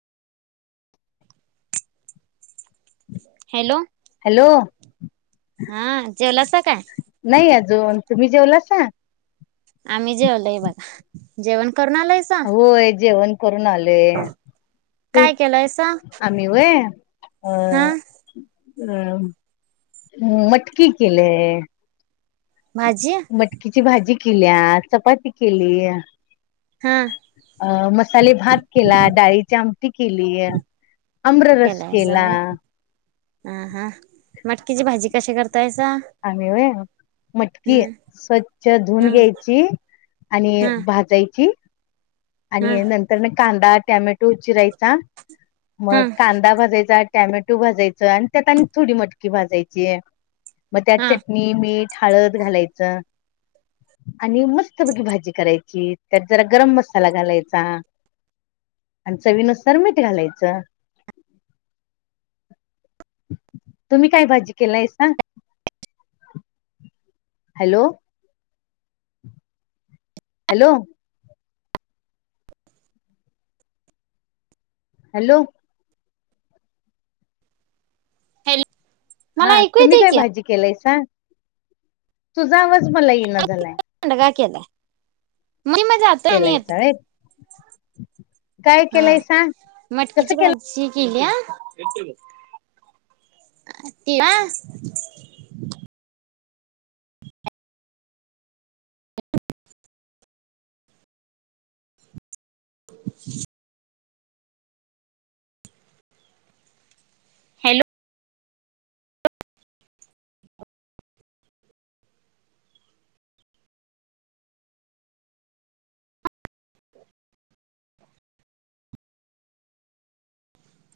Hello. Hello. हा जेवलासा काय? नाही अजून. तुम्ही जेवलासा? आम्ही जेवलय बघा. जेवण करून आलायसा [unintelligible] जेवण करून आले ते काय केलायसा आम्ही व्हय अ हा अम मटकी केलेय. भाजी मटकीची भाजी. किल्या, चपाती केली. हा अ मसाले भात केला, डाळीची आमटी केली, आम्ररस केलायसा केला. व्हय हा हा मटकीची भाजी कशी करत आमी व्हय. मटकी हम्म स्वच्छ धुन हम्म घ्यायची आणि हम्म भाजायची. आणि हम्म नंतर म कांदा टॅमॅटो चिरायचा, मग हम्म कांदा भरे जात टॅमॅटो भाजायच आणि त्यात आणि थोडी मटकी भाजायचीये. मग त्यात हा चटणी मीठ हाळद घालायचं आणि मस्त पैकी भाजी करायची त्यात जरा गरम म साला घालायचा आणि चवीनुसार मीठ घालायच. तुम्ही काय भाजी केलायसा? हॅलो. हॅलो. हॅलो. हॅल हा तुम्ही काय भाजी केलायस? हा, तुझा आवाज मला येईना झालाय. ला [unintelligible] मैं म जाते आणि येत, केलायसा व्हय काय हा केलायसा कसं मटकीची केलाय भाजी केली. या, [unintelligible] [inaudible] हॅलो.